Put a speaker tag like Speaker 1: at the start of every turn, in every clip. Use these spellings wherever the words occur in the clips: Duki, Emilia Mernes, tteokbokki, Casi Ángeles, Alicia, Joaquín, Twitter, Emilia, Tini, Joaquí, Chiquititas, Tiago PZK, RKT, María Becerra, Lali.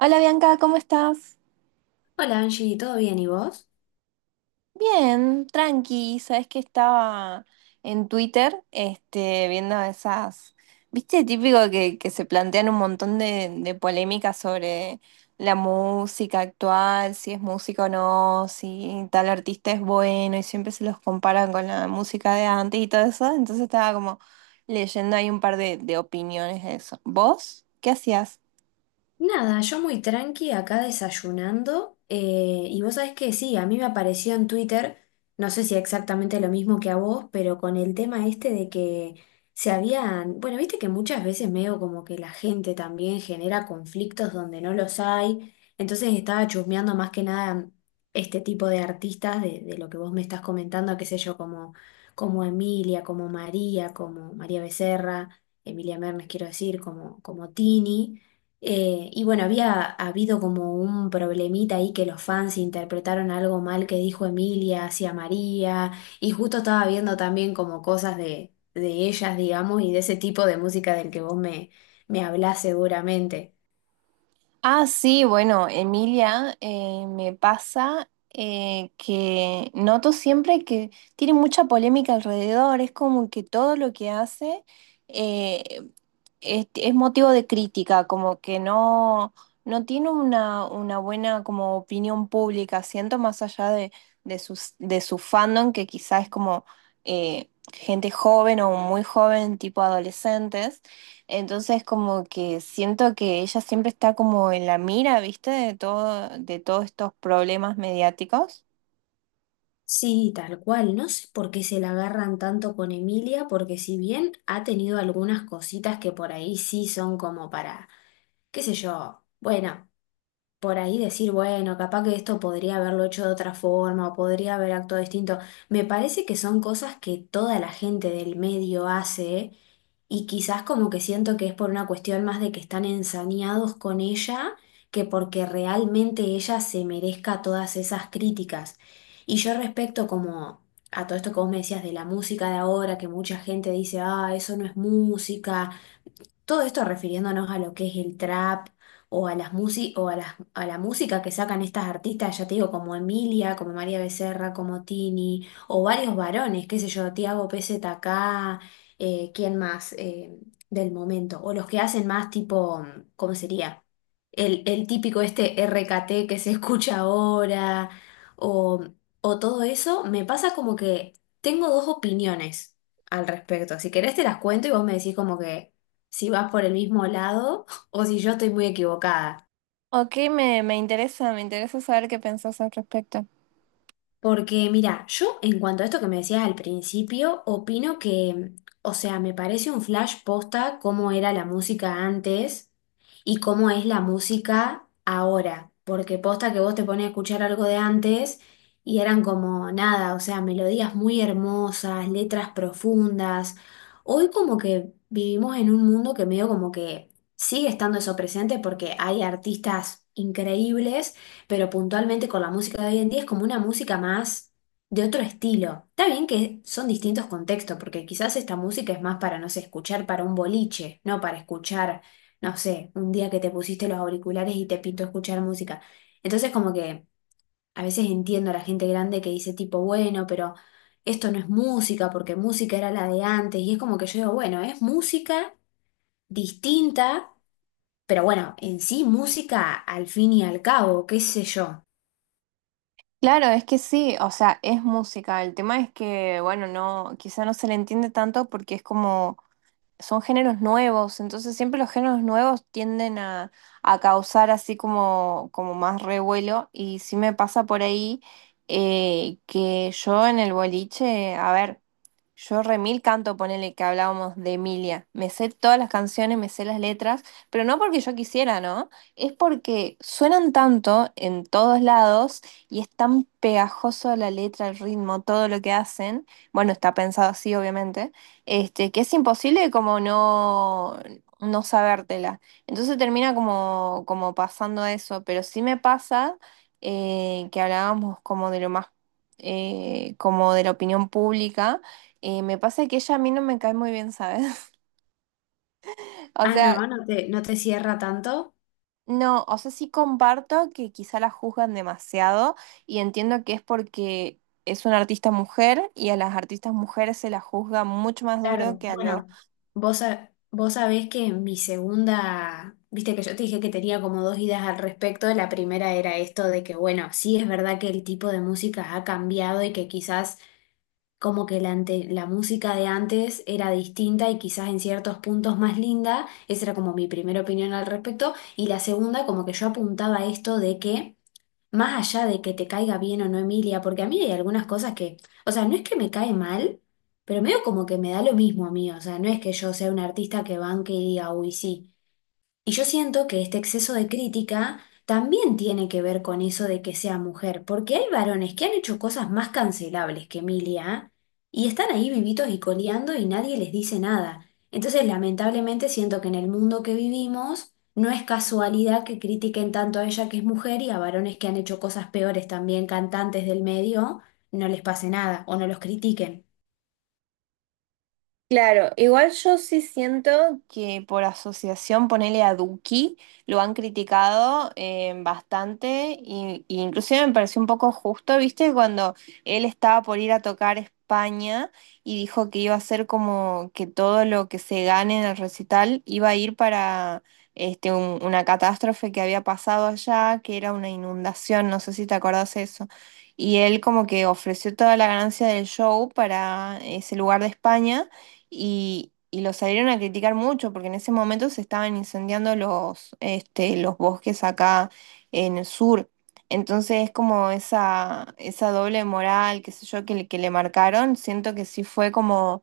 Speaker 1: Hola Bianca, ¿cómo estás?
Speaker 2: Hola Angie, ¿todo bien y vos?
Speaker 1: Bien, tranqui, sabes que estaba en Twitter, este, viendo esas, viste, típico que se plantean un montón de polémicas sobre la música actual, si es música o no, si tal artista es bueno, y siempre se los comparan con la música de antes y todo eso, entonces estaba como leyendo ahí un par de opiniones de eso. ¿Vos? ¿Qué hacías?
Speaker 2: Nada, yo muy tranqui acá desayunando y vos sabés que sí, a mí me apareció en Twitter, no sé si exactamente lo mismo que a vos, pero con el tema este de que se habían, bueno, viste que muchas veces medio como que la gente también genera conflictos donde no los hay, entonces estaba chusmeando más que nada este tipo de artistas de lo que vos me estás comentando, qué sé yo, como, como Emilia, como María Becerra, Emilia Mernes quiero decir, como, como Tini. Y bueno, había habido como un problemita ahí que los fans interpretaron algo mal que dijo Emilia hacia María, y justo estaba viendo también como cosas de ellas, digamos, y de ese tipo de música del que vos me, me hablás seguramente.
Speaker 1: Ah, sí, bueno, Emilia, me pasa que noto siempre que tiene mucha polémica alrededor, es como que todo lo que hace eh, es motivo de crítica, como que no, no tiene una buena como opinión pública, siento más allá de, sus, de su fandom, que quizás es como gente joven o muy joven, tipo adolescentes, entonces como que siento que ella siempre está como en la mira, ¿viste? De todo, de todos estos problemas mediáticos.
Speaker 2: Sí, tal cual, no sé por qué se la agarran tanto con Emilia, porque si bien ha tenido algunas cositas que por ahí sí son como para, qué sé yo, bueno, por ahí decir, bueno, capaz que esto podría haberlo hecho de otra forma o podría haber actuado distinto. Me parece que son cosas que toda la gente del medio hace y quizás como que siento que es por una cuestión más de que están ensañados con ella que porque realmente ella se merezca todas esas críticas. Y yo respecto como… a todo esto que vos me decías de la música de ahora, que mucha gente dice, ah, eso no es música, todo esto refiriéndonos a lo que es el trap o a las a la música que sacan estas artistas, ya te digo, como Emilia, como María Becerra, como Tini, o varios varones, qué sé yo, Tiago PZK, ¿quién más del momento? O los que hacen más tipo, ¿cómo sería? El típico este RKT que se escucha ahora, o, o todo eso, me pasa como que tengo dos opiniones al respecto. Si querés te las cuento y vos me decís como que si vas por el mismo lado o si yo estoy muy equivocada.
Speaker 1: Ok, me interesa, me interesa saber qué pensás al respecto.
Speaker 2: Porque mira, yo en cuanto a esto que me decías al principio, opino que, o sea, me parece un flash posta cómo era la música antes y cómo es la música ahora. Porque posta que vos te pones a escuchar algo de antes y eran como nada, o sea, melodías muy hermosas, letras profundas. Hoy como que vivimos en un mundo que medio como que sigue estando eso presente porque hay artistas increíbles, pero puntualmente con la música de hoy en día es como una música más de otro estilo. Está bien que son distintos contextos, porque quizás esta música es más para, no sé, escuchar para un boliche, no para escuchar, no sé, un día que te pusiste los auriculares y te pintó escuchar música. Entonces como que a veces entiendo a la gente grande que dice tipo, bueno, pero esto no es música, porque música era la de antes, y es como que yo digo, bueno, es música distinta. Pero bueno, en sí música al fin y al cabo, qué sé yo.
Speaker 1: Claro, es que sí, o sea, es música. El tema es que, bueno, no, quizá no se le entiende tanto porque es como, son géneros nuevos, entonces siempre los géneros nuevos tienden a causar así como, como más revuelo y sí me pasa por ahí que yo en el boliche, a ver. Yo remil canto, ponele que hablábamos de Emilia. Me sé todas las canciones, me sé las letras, pero no porque yo quisiera, ¿no? Es porque suenan tanto en todos lados y es tan pegajoso la letra, el ritmo, todo lo que hacen. Bueno, está pensado así, obviamente, este, que es imposible como no, no sabértela. Entonces termina como, como pasando eso, pero sí me pasa que hablábamos como de lo más, como de la opinión pública. Me pasa que ella a mí no me cae muy bien, ¿sabes? O
Speaker 2: Ah, no,
Speaker 1: sea,
Speaker 2: no te, no te cierra tanto.
Speaker 1: no, o sea, sí comparto que quizá la juzgan demasiado y entiendo que es porque es una artista mujer y a las artistas mujeres se la juzga mucho más duro
Speaker 2: Claro.
Speaker 1: que a los.
Speaker 2: Bueno, vos, vos sabés que mi segunda, viste que yo te dije que tenía como dos ideas al respecto. La primera era esto de que, bueno, sí es verdad que el tipo de música ha cambiado y que quizás como que la, la música de antes era distinta y quizás en ciertos puntos más linda. Esa era como mi primera opinión al respecto. Y la segunda, como que yo apuntaba a esto de que… más allá de que te caiga bien o no Emilia, porque a mí hay algunas cosas que, o sea, no es que me cae mal, pero medio como que me da lo mismo a mí, o sea, no es que yo sea un artista que banque y diga, uy, sí. Y yo siento que este exceso de crítica también tiene que ver con eso de que sea mujer, porque hay varones que han hecho cosas más cancelables que Emilia y están ahí vivitos y coleando y nadie les dice nada. Entonces, lamentablemente, siento que en el mundo que vivimos no es casualidad que critiquen tanto a ella que es mujer y a varones que han hecho cosas peores también, cantantes del medio, no les pase nada o no los critiquen.
Speaker 1: Claro, igual yo sí siento que por asociación, ponele a Duki, lo han criticado bastante y inclusive me pareció un poco justo, ¿viste? Cuando él estaba por ir a tocar España y dijo que iba a ser como que todo lo que se gane en el recital iba a ir para este, un- una catástrofe que había pasado allá, que era una inundación, no sé si te acordás eso. Y él como que ofreció toda la ganancia del show para ese lugar de España y lo salieron a criticar mucho porque en ese momento se estaban incendiando los, este, los bosques acá en el sur. Entonces es como esa doble moral, qué sé yo, que le marcaron. Siento que sí fue como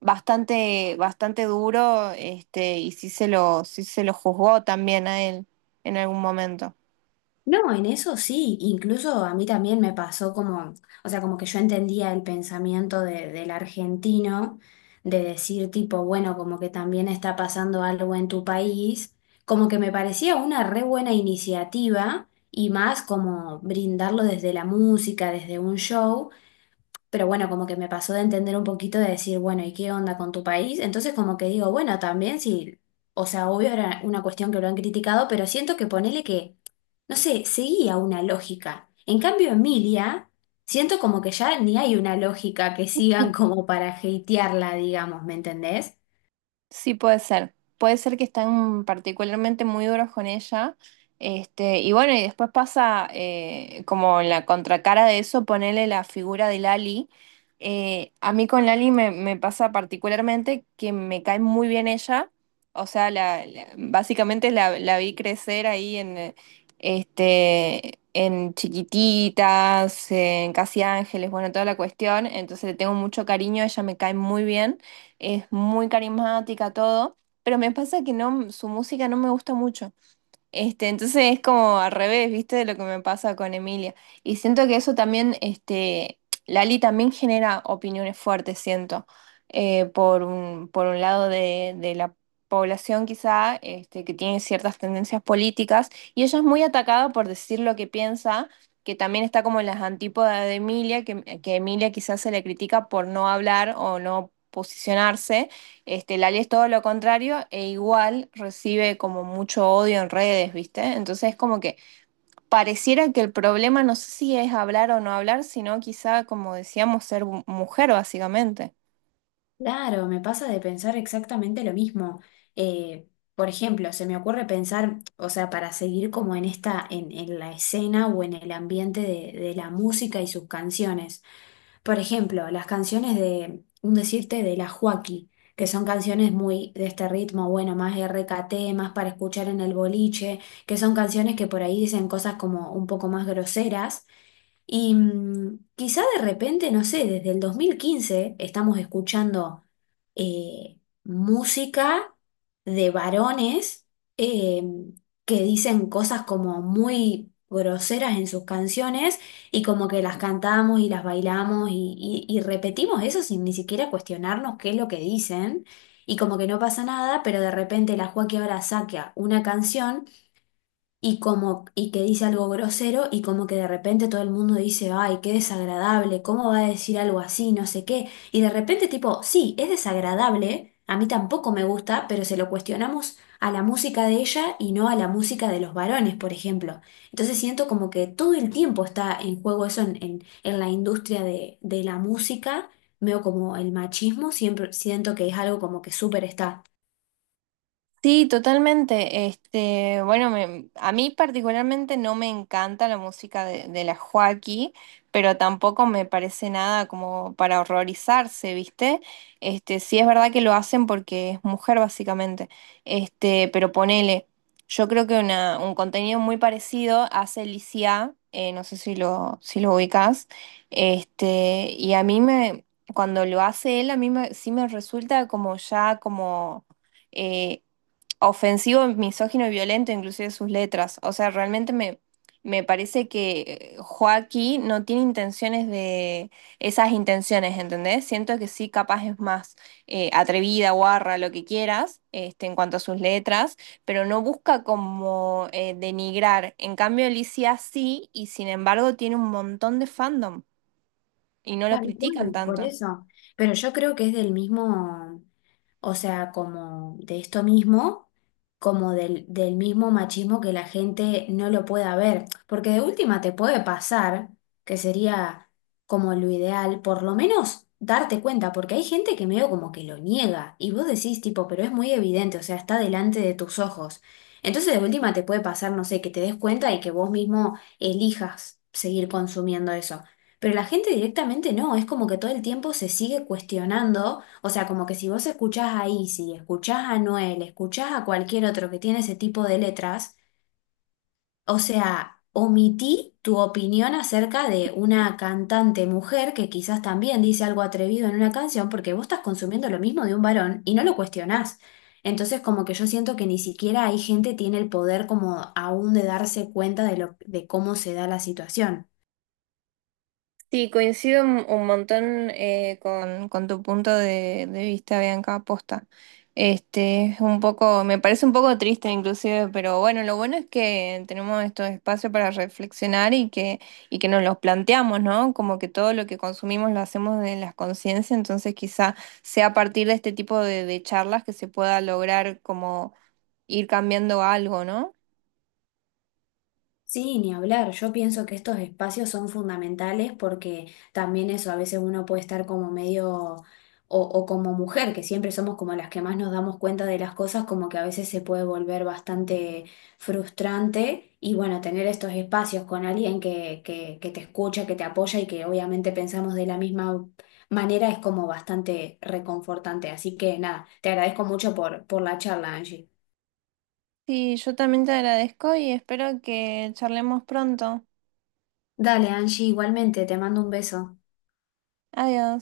Speaker 1: bastante, bastante duro, este, y sí se lo juzgó también a él en algún momento.
Speaker 2: No, en eso sí, incluso a mí también me pasó como, o sea, como que yo entendía el pensamiento del argentino de decir tipo, bueno, como que también está pasando algo en tu país, como que me parecía una re buena iniciativa y más como brindarlo desde la música, desde un show, pero bueno, como que me pasó de entender un poquito de decir, bueno, ¿y qué onda con tu país? Entonces como que digo, bueno, también sí, o sea, obvio era una cuestión que lo han criticado, pero siento que ponele que, no sé, seguía una lógica. En cambio, Emilia, siento como que ya ni hay una lógica que sigan como para hatearla, digamos, ¿me entendés?
Speaker 1: Sí, puede ser. Puede ser que están particularmente muy duros con ella. Este, y bueno, y después pasa como en la contracara de eso, ponerle la figura de Lali. A mí con Lali me pasa particularmente que me cae muy bien ella. O sea, la- básicamente la, la vi crecer ahí en, este, en Chiquititas, en Casi Ángeles, bueno, toda la cuestión. Entonces le tengo mucho cariño, ella me cae muy bien, es muy carismática, todo, pero me pasa que no, su música no me gusta mucho. Este, entonces es como al revés, ¿viste? De lo que me pasa con Emilia. Y siento que eso también, este, Lali también genera opiniones fuertes, siento, por un lado de la población quizá, este, que tiene ciertas tendencias políticas, y ella es muy atacada por decir lo que piensa, que también está como en las antípodas de Emilia, que Emilia quizás se le critica por no hablar o no posicionarse. Este, Lali es todo lo contrario e igual recibe como mucho odio en redes, ¿viste? Entonces como que pareciera que el problema no sé si es hablar o no hablar, sino quizá, como decíamos, ser mu- mujer básicamente.
Speaker 2: Claro, me pasa de pensar exactamente lo mismo. Eh, por ejemplo, se me ocurre pensar, o sea, para seguir como en esta, en la escena o en el ambiente de la música y sus canciones. Por ejemplo, las canciones de, un decirte, de la Joaquí, que son canciones muy de este ritmo, bueno, más RKT, más para escuchar en el boliche, que son canciones que por ahí dicen cosas como un poco más groseras y quizá de repente, no sé, desde el 2015 estamos escuchando eh, música de varones eh, que dicen cosas como muy groseras en sus canciones y como que las cantamos y las bailamos y, y repetimos eso sin ni siquiera cuestionarnos qué es lo que dicen y como que no pasa nada, pero de repente la Joaquín ahora saca una canción y como y que dice algo grosero y como que de repente todo el mundo dice, "Ay, qué desagradable, ¿cómo va a decir algo así? No sé qué". Y de repente tipo, "Sí, es desagradable, a mí tampoco me gusta, pero se lo cuestionamos a la música de ella y no a la música de los varones, por ejemplo". Entonces siento como que todo el tiempo está en juego eso en la industria de la música. Veo como el machismo, siempre siento que es algo como que súper está.
Speaker 1: Sí, totalmente. Este, bueno, me- a mí particularmente no me encanta la música de la Joaquí, pero tampoco me parece nada como para horrorizarse, ¿viste? Este, sí es verdad que lo hacen porque es mujer básicamente. Este, pero ponele, yo creo que una, un contenido muy parecido hace Licia, no sé si lo, si lo ubicás. Este, y a mí me, cuando lo hace él, a mí me- sí me resulta como ya como eh, ofensivo, misógino y violento, inclusive sus letras. O sea, realmente me, me parece que Joaquín no tiene intenciones de esas intenciones, ¿entendés? Siento que sí, capaz es más atrevida, guarra, lo que quieras, este, en cuanto a sus letras, pero no busca como denigrar. En cambio, Alicia sí, y sin embargo tiene un montón de fandom y no lo
Speaker 2: Tal
Speaker 1: critican
Speaker 2: cual, por
Speaker 1: tanto.
Speaker 2: eso. Pero yo creo que es del mismo, o sea, como de esto mismo, como del, del mismo machismo que la gente no lo pueda ver, porque de última te puede pasar, que sería como lo ideal, por lo menos darte cuenta, porque hay gente que medio como que lo niega y vos decís tipo, pero es muy evidente, o sea, está delante de tus ojos. Entonces de última te puede pasar, no sé, que te des cuenta y que vos mismo elijas seguir consumiendo eso. Pero la gente directamente no, es como que todo el tiempo se sigue cuestionando, o sea, como que si vos escuchás a Izzy, escuchás a Noel, escuchás a cualquier otro que tiene ese tipo de letras, o sea, omití tu opinión acerca de una cantante mujer que quizás también dice algo atrevido en una canción porque vos estás consumiendo lo mismo de un varón y no lo cuestionás. Entonces, como que yo siento que ni siquiera hay gente tiene el poder como aún de darse cuenta de lo, de cómo se da la situación.
Speaker 1: Sí, coincido un montón con tu punto de vista, Bianca, aposta. Este, es un poco, me parece un poco triste inclusive, pero bueno, lo bueno es que tenemos estos espacios para reflexionar y que nos los planteamos, ¿no? Como que todo lo que consumimos lo hacemos de las conciencias, entonces quizá sea a partir de este tipo de charlas que se pueda lograr como ir cambiando algo, ¿no?
Speaker 2: Sí, ni hablar. Yo pienso que estos espacios son fundamentales porque también eso, a veces uno puede estar como medio o como mujer, que siempre somos como las que más nos damos cuenta de las cosas, como que a veces se puede volver bastante frustrante y bueno, tener estos espacios con alguien que, que te escucha, que te apoya y que obviamente pensamos de la misma manera es como bastante reconfortante. Así que nada, te agradezco mucho por la charla, Angie.
Speaker 1: Sí, yo también te agradezco y espero que charlemos pronto.
Speaker 2: Dale, Angie, igualmente, te mando un beso.
Speaker 1: Adiós.